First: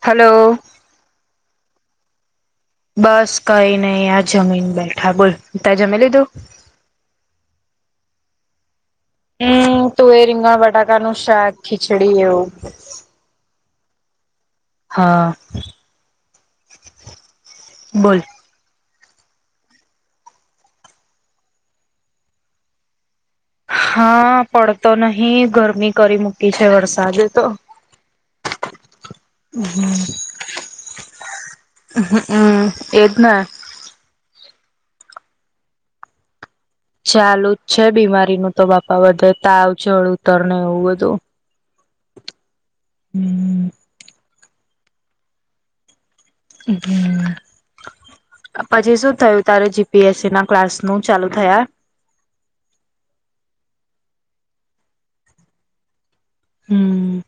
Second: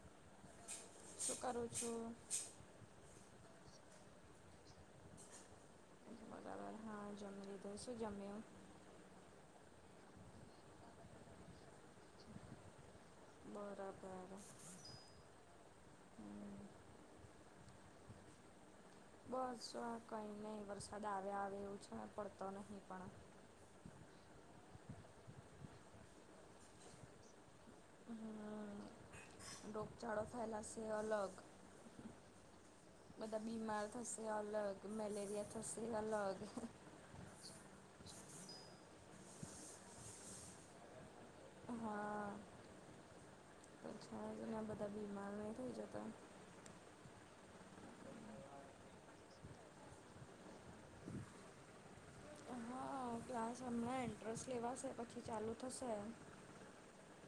Hello. શું કરો છો? બસ કઈ નઈ આ જમીને બેઠા બોલ, તે જમી લીધું? બરાબર હા જમી લીધું, શું જમ્યો? હમ તુંએર રીંગણ બટાકાનું શાક ખીચડી એવું. બરાબર. હા, હમ બોલ. બસ કઈ નઈ વરસાદ આવે આવે એવું છે પડતો નહીં પણ. હા પડતો નહીં ગરમી કરી મૂકી છે વરસાદે તો. હ, રોગચાળો ફેલાશે એ અલગ. [unintelligible] મારે તો અલગ મલેરિયા થશે એ અલગ. ચાલુ જ છે બીમારીનું તો બાપા બધે તાવ ચડવું એવું બધું. હા, હમ ને બધા બીમાર ને આવા થઈ જતા. હમ. પછી શું થયું તારે જી પી એસ સીના ક્લાસનું ચાલુ થયા? હા ક્લાસ અમણાં એન્ટ્રન્સ લેવાશે પછી ચાલુ થશે. હમ,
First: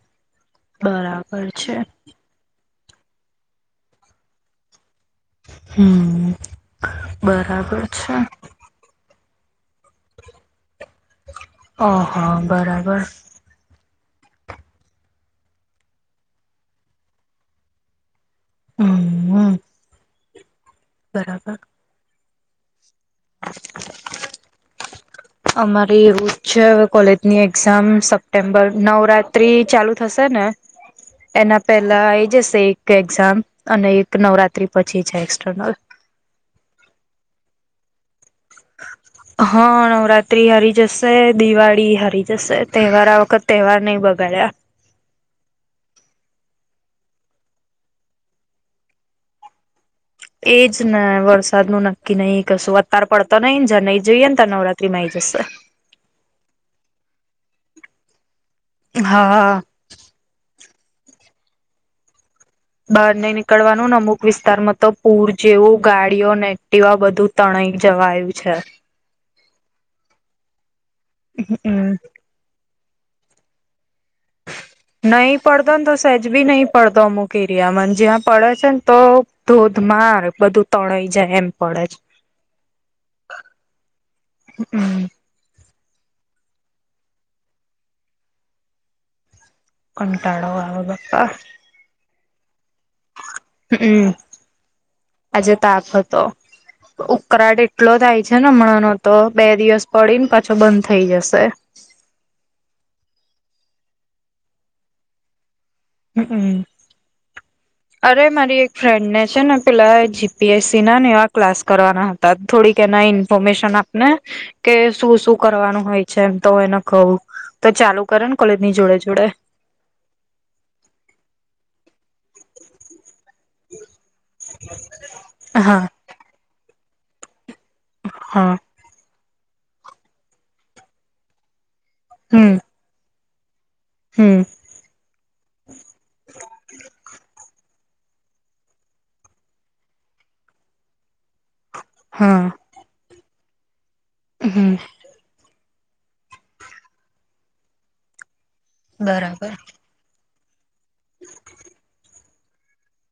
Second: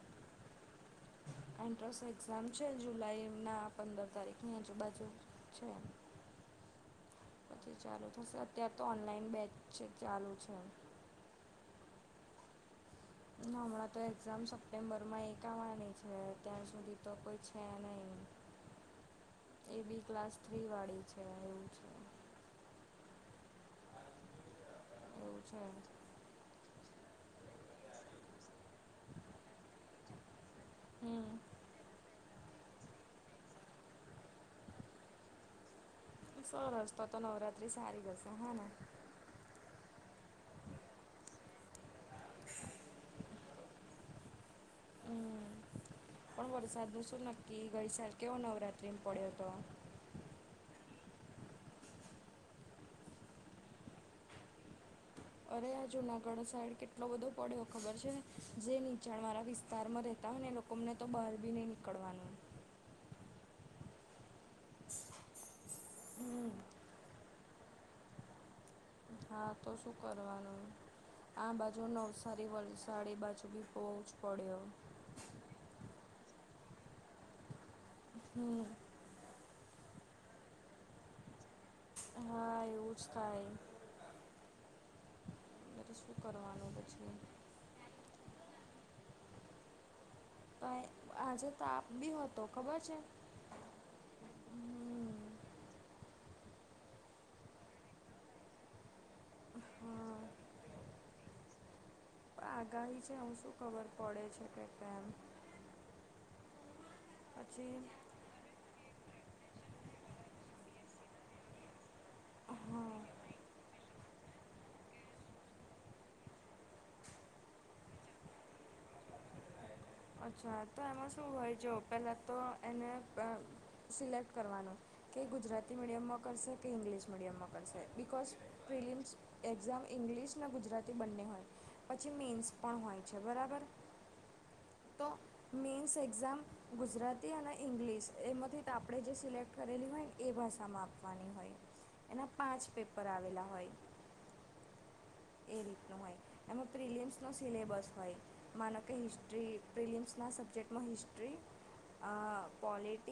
બરાબર છે. એન્ટ્રન્સ એક્ઝામ છે જુલાઈના પંદર તારીખની આજુબાજુ. છે હમ, બરાબર છે. ત્યાં તો ઓનલાઈન બેચ ચાલુ છે. ઓહ બરાબર. અને અમણાં તો એક્ઝામ સપ્ટેમ્બરમાં એક આવવાની છે ત્યાં સુધી તો કોઈ છે નઈ. હમ એ બી ક્લાસ થ્રી વાળી છે બરાબર એવું છે. એવું છે અમારે એવું છે અવે કોલેજની એક્ઝામ સપ્ટેમ્બર નવરાત્રી ચાલુ થશે ને. હમ એના પેલા આવી જશે. એક્ઝામ, અને એક નવરાત્રી પછી છે એક્સટરનલ. સરસ તો તો નવરાત્રી સારી જશે હને? હા નવરાત્રી આવી જશે દિવાળી આવી જશે તહેવારો આ વખત તહેવાર નઈ બગડ હે. હમ પણ વરસાદનું શું નક્કી ગઈ સાલ કેવો નવરાત્રીમાં પડ્યો હતો. એજ ને વરસાદનું નક્કી નહીં કશું અત્યારે પડતો નહીં જઈએ ને તો નવરાત્રીમાં આવી જશે. આ જુનાગઢ સાઈડ કેટલો બધો પડ્યો ખબર છે, જે નીચાણ વાળા હા વિસ્તાર વિસ્તારમાં રહેતા હોય ને લોકો અમને તો બારબી નઈ નીકળવાનું હોય. બાર નઈ નીકળવાનું અને અમુક વિસ્તારમાં તો પૂર જેવું ગાડીઓ હમ નેક્ટવા બધું. તણાય જવાય એવું છે. હા તો શું કરવાનું? આ બાજુ નવ હમ સારી વલસાડ એ બાજુ બી બોઉ જ પડ્યો. નહીં પડતો ને તો સેજ બી નહી પડતો અમુક એરિયામાંને જ્યાં પડે હમ છે ને તો. ધોધમાર બધું તણાઈ જાય એમ. પડે છે હા એવું જ કાય. હમ. બ તો શું કરવાનું બછું. કંટાળો આવે પણ બા્પા. આજે તાપ બી હો તો ખબર છે? હમ, હમ આજે તાપ હતો. ઉકળાટ એટલો થાય છે ને હમણાંનો તો બે દિવસ હા પડીને પાછો બંધ થઈ જશે. આગાહી છે હું શું ખબર પડે છે કે કેમ. હમમ. જે અરે મારી એક ફ્રેન્ડને છે ને પેલા જી પી એસ સી ના ને એવા ક્લાસ કરવાના હતા. તત થોડી હા કેના ઇન્ફોર્મેશન આપ ને કે શું શું કરવાનું હોય છે એમ તો એને કવું. તો ચાલુ કરે ને કોલેજ ની જોડે જોડે. અચ્છા તો એમાં શું હોય જો પેલા તો એને સિલેક્ટ કરવાનું, કે ગુજરાતી હા મીડિયમમાં કરશે કે ઇંગ્લિશ મીડિયમમાં કરશે. બિકઝ હા પ્રિલિમ્સ એક્ઝામ ઇંગ્લિશ ને ગુજરાતી બંને હોય. પછી મેન્સ હમ પણ હોય છે બરાબર. હમ. તો મેઇન્સ એક્ઝામ ગુજરાતી અને ઇંગ્લિશ એમાંથી આપણે જે સિલેક્ટ કરેલી હોય ને એ ભાષામાં આપવાની હોય. એના હા પાંચ પેપર આવેલા હોય. હમ. એ રીતનું હોય, એમાં પ્રિલિયમ્સ નો સિલેબસ હોય માનો કે હિસ્ટ્રી. બરાબર વિલિયમ્સના સબ્જેક્ટમાં, હિસ્ટ્રી, પોલટ.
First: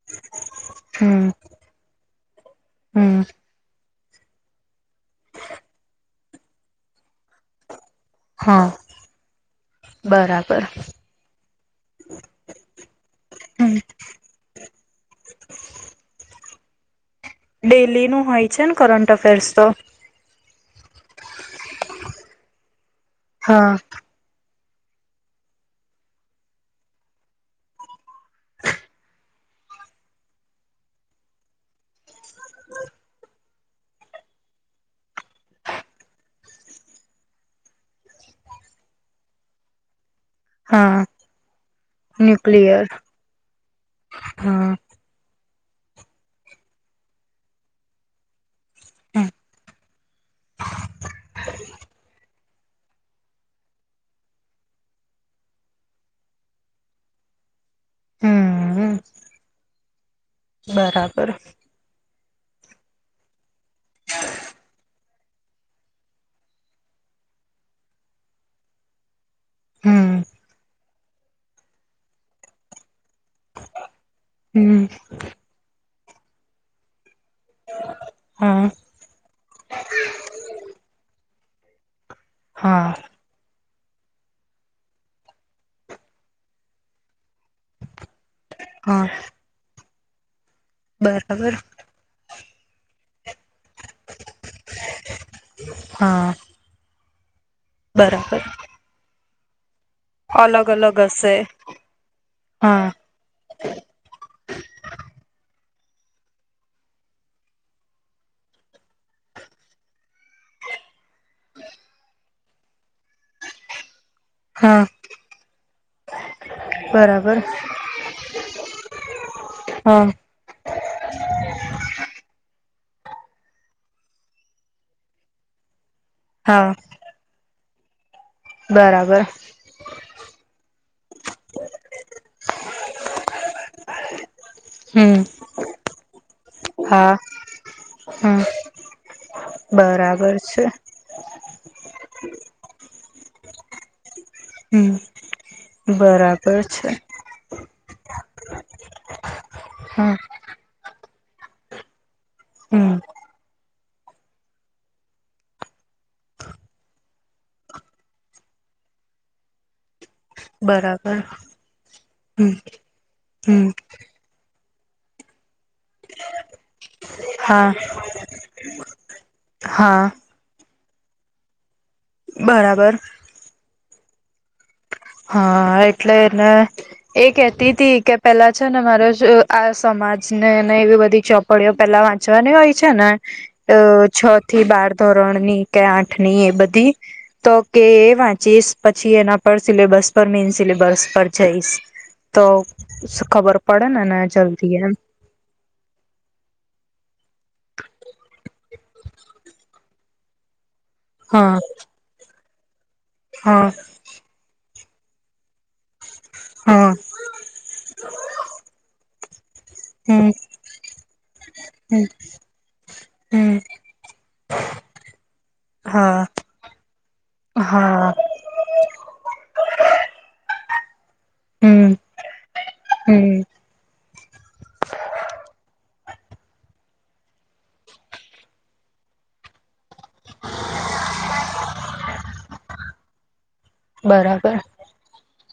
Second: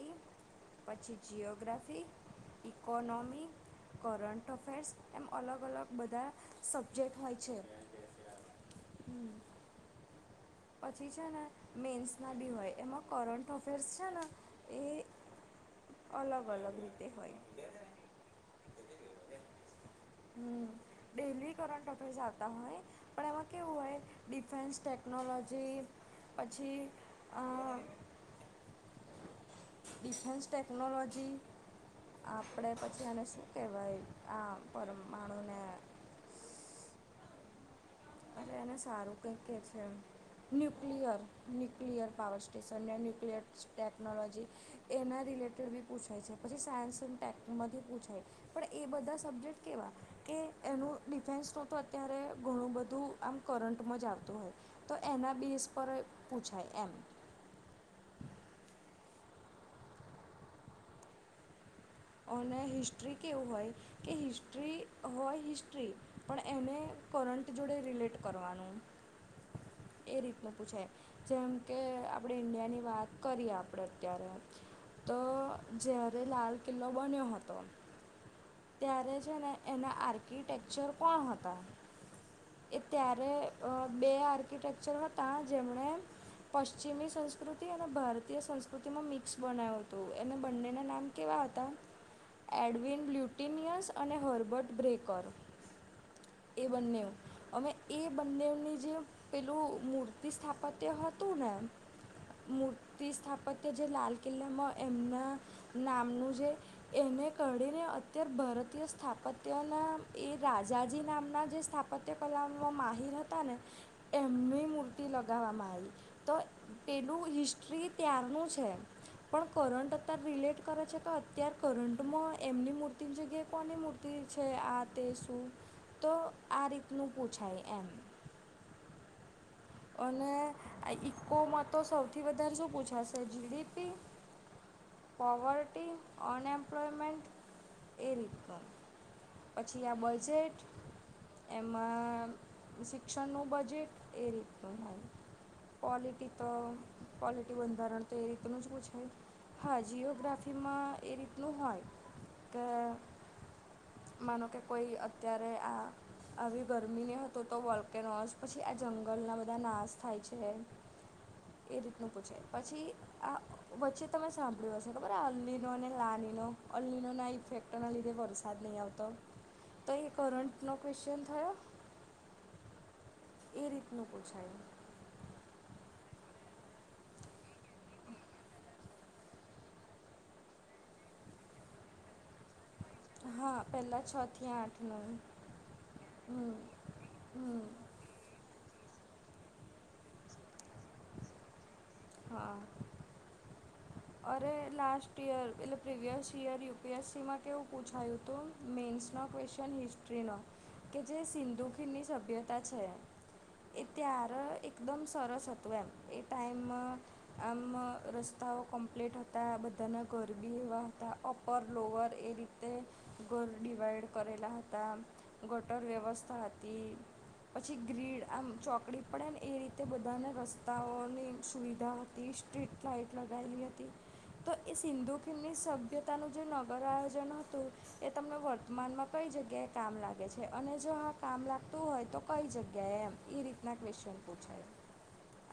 પછી હમ જીઓગ્રાફી, હમ ઈકોનોમી. કરંટ અફેર્સ એમ અલગ અલગ બધા સબ્જેક્ટ હોય છે. હા, હમ. બરાબર. પછી છે ને મેન્સના બી હોય એમાં કરંટ હમ અફેર્સ છે, ને એ અલગ અલગ રીતે હોય. ડેલીનું હોય છે ને કરંટ અફેર્સ તો હમ ડેલી કરં ડોકરસ આવતા હોય પણ એમાં હા કેવું હોય. ડિફેન્સ ટેકનોલોજી પછી ડિફેન્સ ટેકનોલોજી, આપણે પછી અનેને શું. ઓ કેવાાઈ આ પર માણુને અરે એને સારું કંઈક કહે છે એમ. હા nuclear nuclear power station nuclear ને ન્યુક્લિયર ટેક્નોલોજી. હા એના રિલેટેડ બી પૂછાય છે પછી સાયન્સ અનેડ ટેકમાંથી પૂછાય. પણ એ બધા સબ્જેક્ટ કેવા, કે એનું ડિફેન્સ તો તો અત્યારે ઘણું બધું બધું આમ કરંટમાં જ આવતું હોય, તો એના બેસ પર પૂછાય એમ. હમ. બરાબર. અને હિસ્ટ્રી કેવું હોય કે હિસ્ટ્રી હોય હિસ્ટ્રી પણ એને કરંટ જોડે રિલેટ કરવાનું. હમ એ રીતનું પૂછાય, જેમ કે આપણે ઈન્ડિયાની વાત કરીએ આપણે, અત્યારે હમ તો જ્યારે લાલ કિલ્લો બન્યો હતો. હા. ત્યારે છે ને એના આર્કિટેક્ચર કોણ હતા, એ હા ત્યારે અ બે આર્કિટેક્ચર હતા જેમણે પશ્ચિમી સંસ્કૃતિ અને ભારતીય સંસ્કૃ તો હા તેમાં મિક્સ બનાવ્યો હતો એને બંનેના નામ કેવા બરાબર હતા, એડવિન બ્લુ ટિનિયસ અને હર્બટ બ્રેકર, હા એ બંનેઓ અમે એ બરાબર બંનેની જે પહેલું મૂળ મૂતિ અલગ સ્થાપત્ય અલગ હશે હોતું ને, હા મૂતિ ફતતે જે લાલ કિલ્લામાં એમના નામનું જે એને [unintelligible] અત્યારે ભારતીય સ્થાપત્યના એ રાજાજી નામના જે સ્થાપત્ય કલામો માહિર હતા. તાને, એમની હા મૂર્તિ લગાવવામાં આવી. તો પેલું બરાબર હિસ્ટ્રી ત્યારનું છે. પણ હા કરંટતા રિલેટ કરે છે. અત્યારે કરંટમાં એમની મૂર્તિની જગ્યાએ કોની મૂર્તિ છે આ તે શું. તો આ હા રીતનું પૂછાય એમ. બરાબર. અને આ ઇકોમાં તો સૌથી વધારે શું પૂછાશે? જી. ડી. પી. હમ પવાર્ટી હા અનએમ્પ્લોયમેન્ટ એ હમ રીતનુ પછી આ બરાબર બજેટ છે એમાં શિક્ષણનું બજેટ એ રીતનું હમ થાય. ક્વોલિટી બરાબર તો છે ક્વોલિટી બંધારણ તો એ રીતનું જ પૂછાય. હા, જીઓગ્રાફી માં એ રીતનું હોય કે. હમ માનો કે કોઈ અત્યારે આ આવી ગરમી ને હતું, તો વોલ્કેનોસ પછી આ જંગલના બધા બધા નાશ થાય છે, બરાબર એ રીતનું પૂછે હમ પછી આ હમ વચ્ચે તમે સાંભળ્યું હશે ખબર. અને લાનીનો અલ્લીનો ના હા ઇફેક્ટના લીધે વરસાદ નહીં આવતો તો, એ હા કરણ [unintelligible] બરાબર. એ રીતનું પૂછાય. હા, એટલે એને એ કેહેતી તી કે પેલા છે ને, મારો આ સમાજને ને, એવી બધી ચોપ પડિયો પેલા વાંચવા ની હોય. છે ને, હા અ પહેલાં છ છથી થી બાર આઠનું ધોરણ ની કે, આઠ ની એ હમ બધી તો કે હમ એ વાંચીસ પછી એના પર સિલેબસ પર મેન સિલેબસ પર જઈશ. તો હા ખબર પડેને, અરે જલ્દી એમ. લાસ્ટ એટલે previous year U. P. S. C માં કેવું પૂછાયું હતું, મેન્સો ક્વેશ્ચન હિસ્ટ કે જે હા સિંધુકીની સભ્યતા છે. હા. એ ત્યારે એકદમ સરસ હતું, એમ એ ટાઈમ હા આમ રસ્તાઓ કમ્પ્લીટ હતા, બધાના ઘર હમ બી એવા હતા, અપ અપર હમ લોવર એ રીતે ઘર હમ ડિવાઈડ કરેલા હતા. ગટર હા વ્યવસ્થા હતી. પછી હા ગ્રીડ આમ ચોકડી પડે ને, એ રીતે બધાને રસ્તાઓની હમ સુવિધા હતી, સ્ટ્રીટ લાઇટ હમ લગાયેલી હતી. તો એ સિંધુ સભ્યતાનું જે નગર આયોજન હતું. એ તમને વર્તમાનમાં કઈ જગ્યાએ કામ લાગે છે, અને જો આા કામ લાગતું હોય તો, કઈ જગ્યાએ એમ? એ રીતના ક્વેશ્ચન બરાબર પૂછાય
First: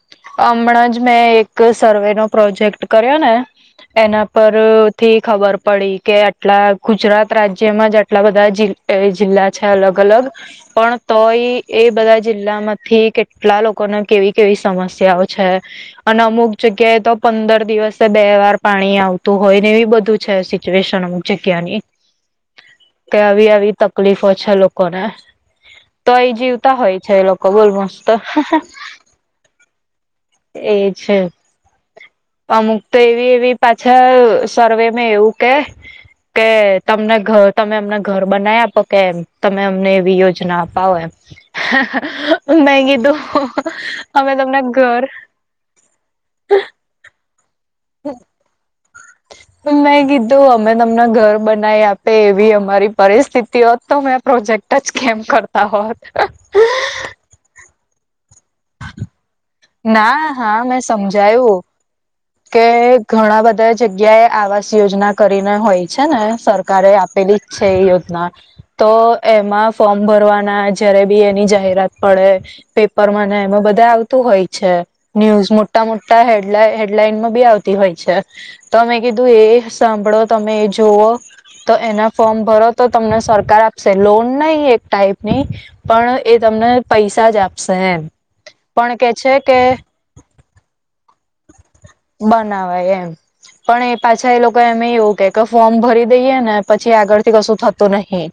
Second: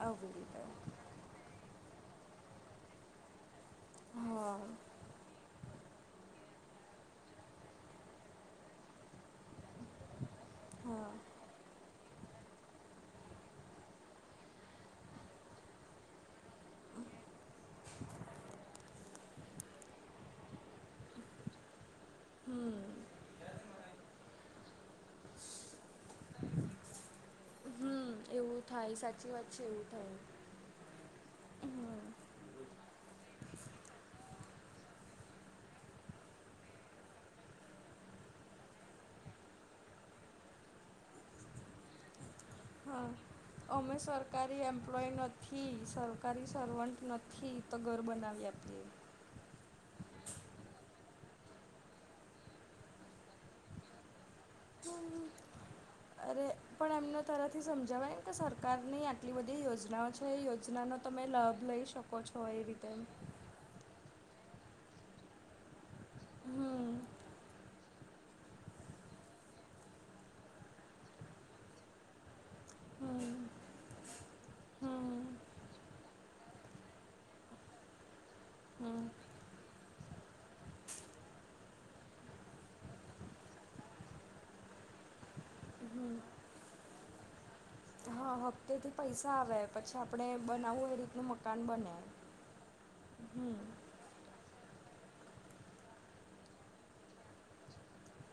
આવી રીતે. હમણાં જ મેં એક સર્વે નો પ્રોજેક્ટ કર્યો ને, એના પર. હા થી ખબર પડી કે, આટલા ગુજરાત રાજ્યમાં જ આટલા બધા જિલ્લા જિલ્લા છે, અલગ-અલગ પણ હા તોય એ બધા જિલ્લામાંથી કેટલા લોકોને કેવી કેવી સમસ્યાઓ છે? અને અમુક જગ્યાએ તો પંદર દિવસે બે વાર પાણી આવતું હોય ને, એવી બધું છે સિચ્યુએશન. જગ્યાની કે આવી આવી ત. તકલીફો છે, લોકોને તો એ જીવતા હોય છે, એ લોકો બોલ હમ એવું થાય, સાચી વાત છે, એવું થાય. એ છે. અમુક તો એવી એવી પાછા સર્વે મે એવું કે કે તમને તમે અમને ઘર બનાવી આપો કે, તમે અમને એવી યોજના અપાવો એમ. મે હા કીધું અમે તમને ઘર થી સરકારી સર્વન્ટ નથી તો ઘર બનાવી આપીએ. મેં કીધું અમે તમને ઘર બનાવી આપી એવી અમારી પરિસ્થિતિ હોત તો મેં પ્રોજેક્ટ ટચ કેમ કરતા હોત. તારાથી સમજાવવાય એમ કે સરકારની આ આટલી બધી યોજનાઓ છે ના એ હા મેં યોજનાનો તમે સમજાયું લાભ લઈ શકો છો એ કે રીતે. ઘણા બધા જગ્યાએ આવાસ યોજના કરીને હોય છે ને સરકારે હમ આપેલી જ છે એ યોજના. તો એમાં ફોર્મ ભરવાના જયારે ભી એની જાહેરાત પડે. પેપરમાં હમ એમાં બધે આવતું હોય છે, હમ ન્યૂઝ મોટા મોટા હેડલા હેડલાઈનમાં ભી આવતી હોય છે. તમે હમ કીધું એ સાંભળો તમે એ જોવો. તો એના ફોર્મ ભરો તો તમને સરકાર આપશે લોન નહી એક ટાઈપની. હમ પણ એ તમને પૈસા જ આપે હા હપ્તે થી પૈસા આવે પછી આપણે બનાવવું એ રીતનું મકાન બને. બનાવાય એમ, હમ પણ એ પાછા એ લોકો એમેય એવું કે કે ફોર્મ ભરી દઈએ ને પછી આગળ થી કશું થતું નહી.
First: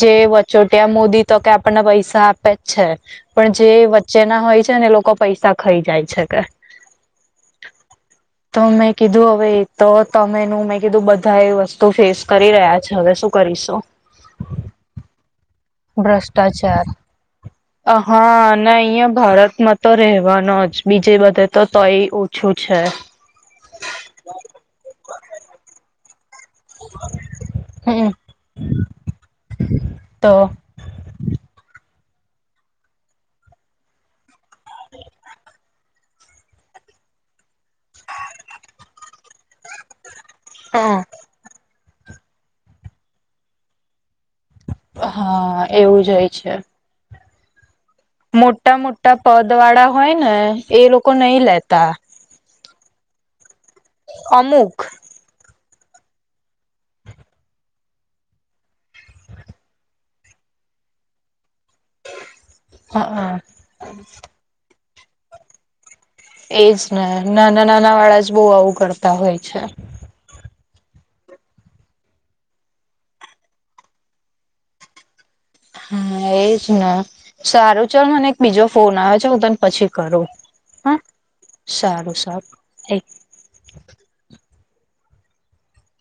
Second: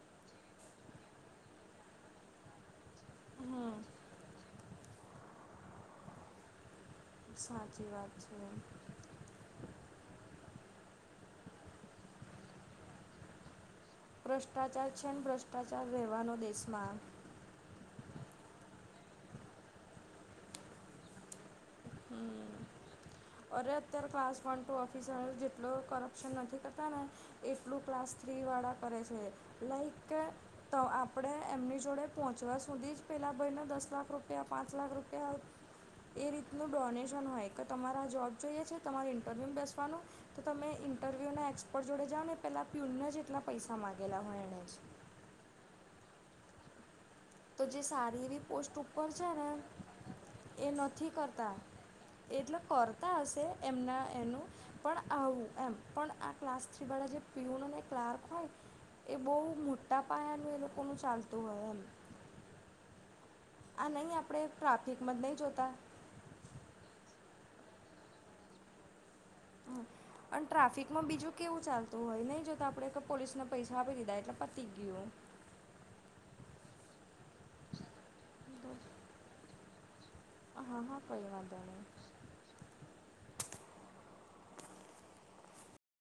જે વચોટિયા મોદી તો કે આપણને પૈસા આપે જ છે. પણ જે હમ વચ્ચે ના હોય છે ને એ લોકો પૈસા ખાઈ જાય છે કે. સાચી વાત છે. તોમે કીધું હવે એ તો તમેનું મેં કીધું બધા એ વસ્તુ ફેસ કરી રહ્યા છે હવે શું કરીશો. ભ્રષ્ટાચાર છે ન ભ્રષ્ટાચાર રહેવાનો ભ્રષ્ટાચાર દેશમાં. હા અને અહિયાં ભારતમાં તો રહેવાનો જ બીજે બધે તો તોય છું હમ છે. અરે અત્યારે ક્લાસ વન ટુ ઓફિસ જેટલો કરપ્શન નથી. કરતા ને, એટલું હમ ક્લાસ થ્રી વાળા કરે છે, લાઈક કે તો આપણે એમની જોડે પહોંચવા સુધી જ પહેલાં ભાઈને દસ લાખ રૂપિયા પાંચ લાખ રૂપિયા એ રીતનું ડોનેશન હોય કે તમારા જોબ જોઈએ છે તમારે ઇન્ટરવ્યુ બેસવાનું. તો તમે હ ઇન્ટરવ્યૂના એક્સપર્ટ જોડે જાઓ ને પહેલાં પ્યુને જ એટલા પૈસા માગેલા હોય એણે જ. હા એવું જ હોય છે. તો જે સારી એવી પોસ્ટ મોટા ઉપર મોટા છે ને, પદ વાળા હોય ને એ લોકો નથી નહી કરતા. લેતા એટલે કરતા હશે એમના એનું, અમુક પણ આવું એમ પણ આ ક્લાસ થી વાળા જે પ્યુન અને ક્લાર્ક હોય. એ બહુ મોટા પાયાનું એ લોકોનું ચાલતું હોય એમ. હા. આ નહી આપણે ટ્રાફિકમાં જ નહી જોતા? એજ ને નાના નાના વાળા જ બહુ આવું કરતા હોય છે. પણ ટ્રાફિક માં બીજું કેવું ચાલતું હોય નહી જો તો આપડે પોલીસને પૈસા આપી દીધા એટલે પતી ગયું. હા એજ ને, સારું ચાલ મને એક બીજો તો ફોન આવે છે હું તને પછી કરું. હા કંઈ વાંધો નહીં સારું સારું, એક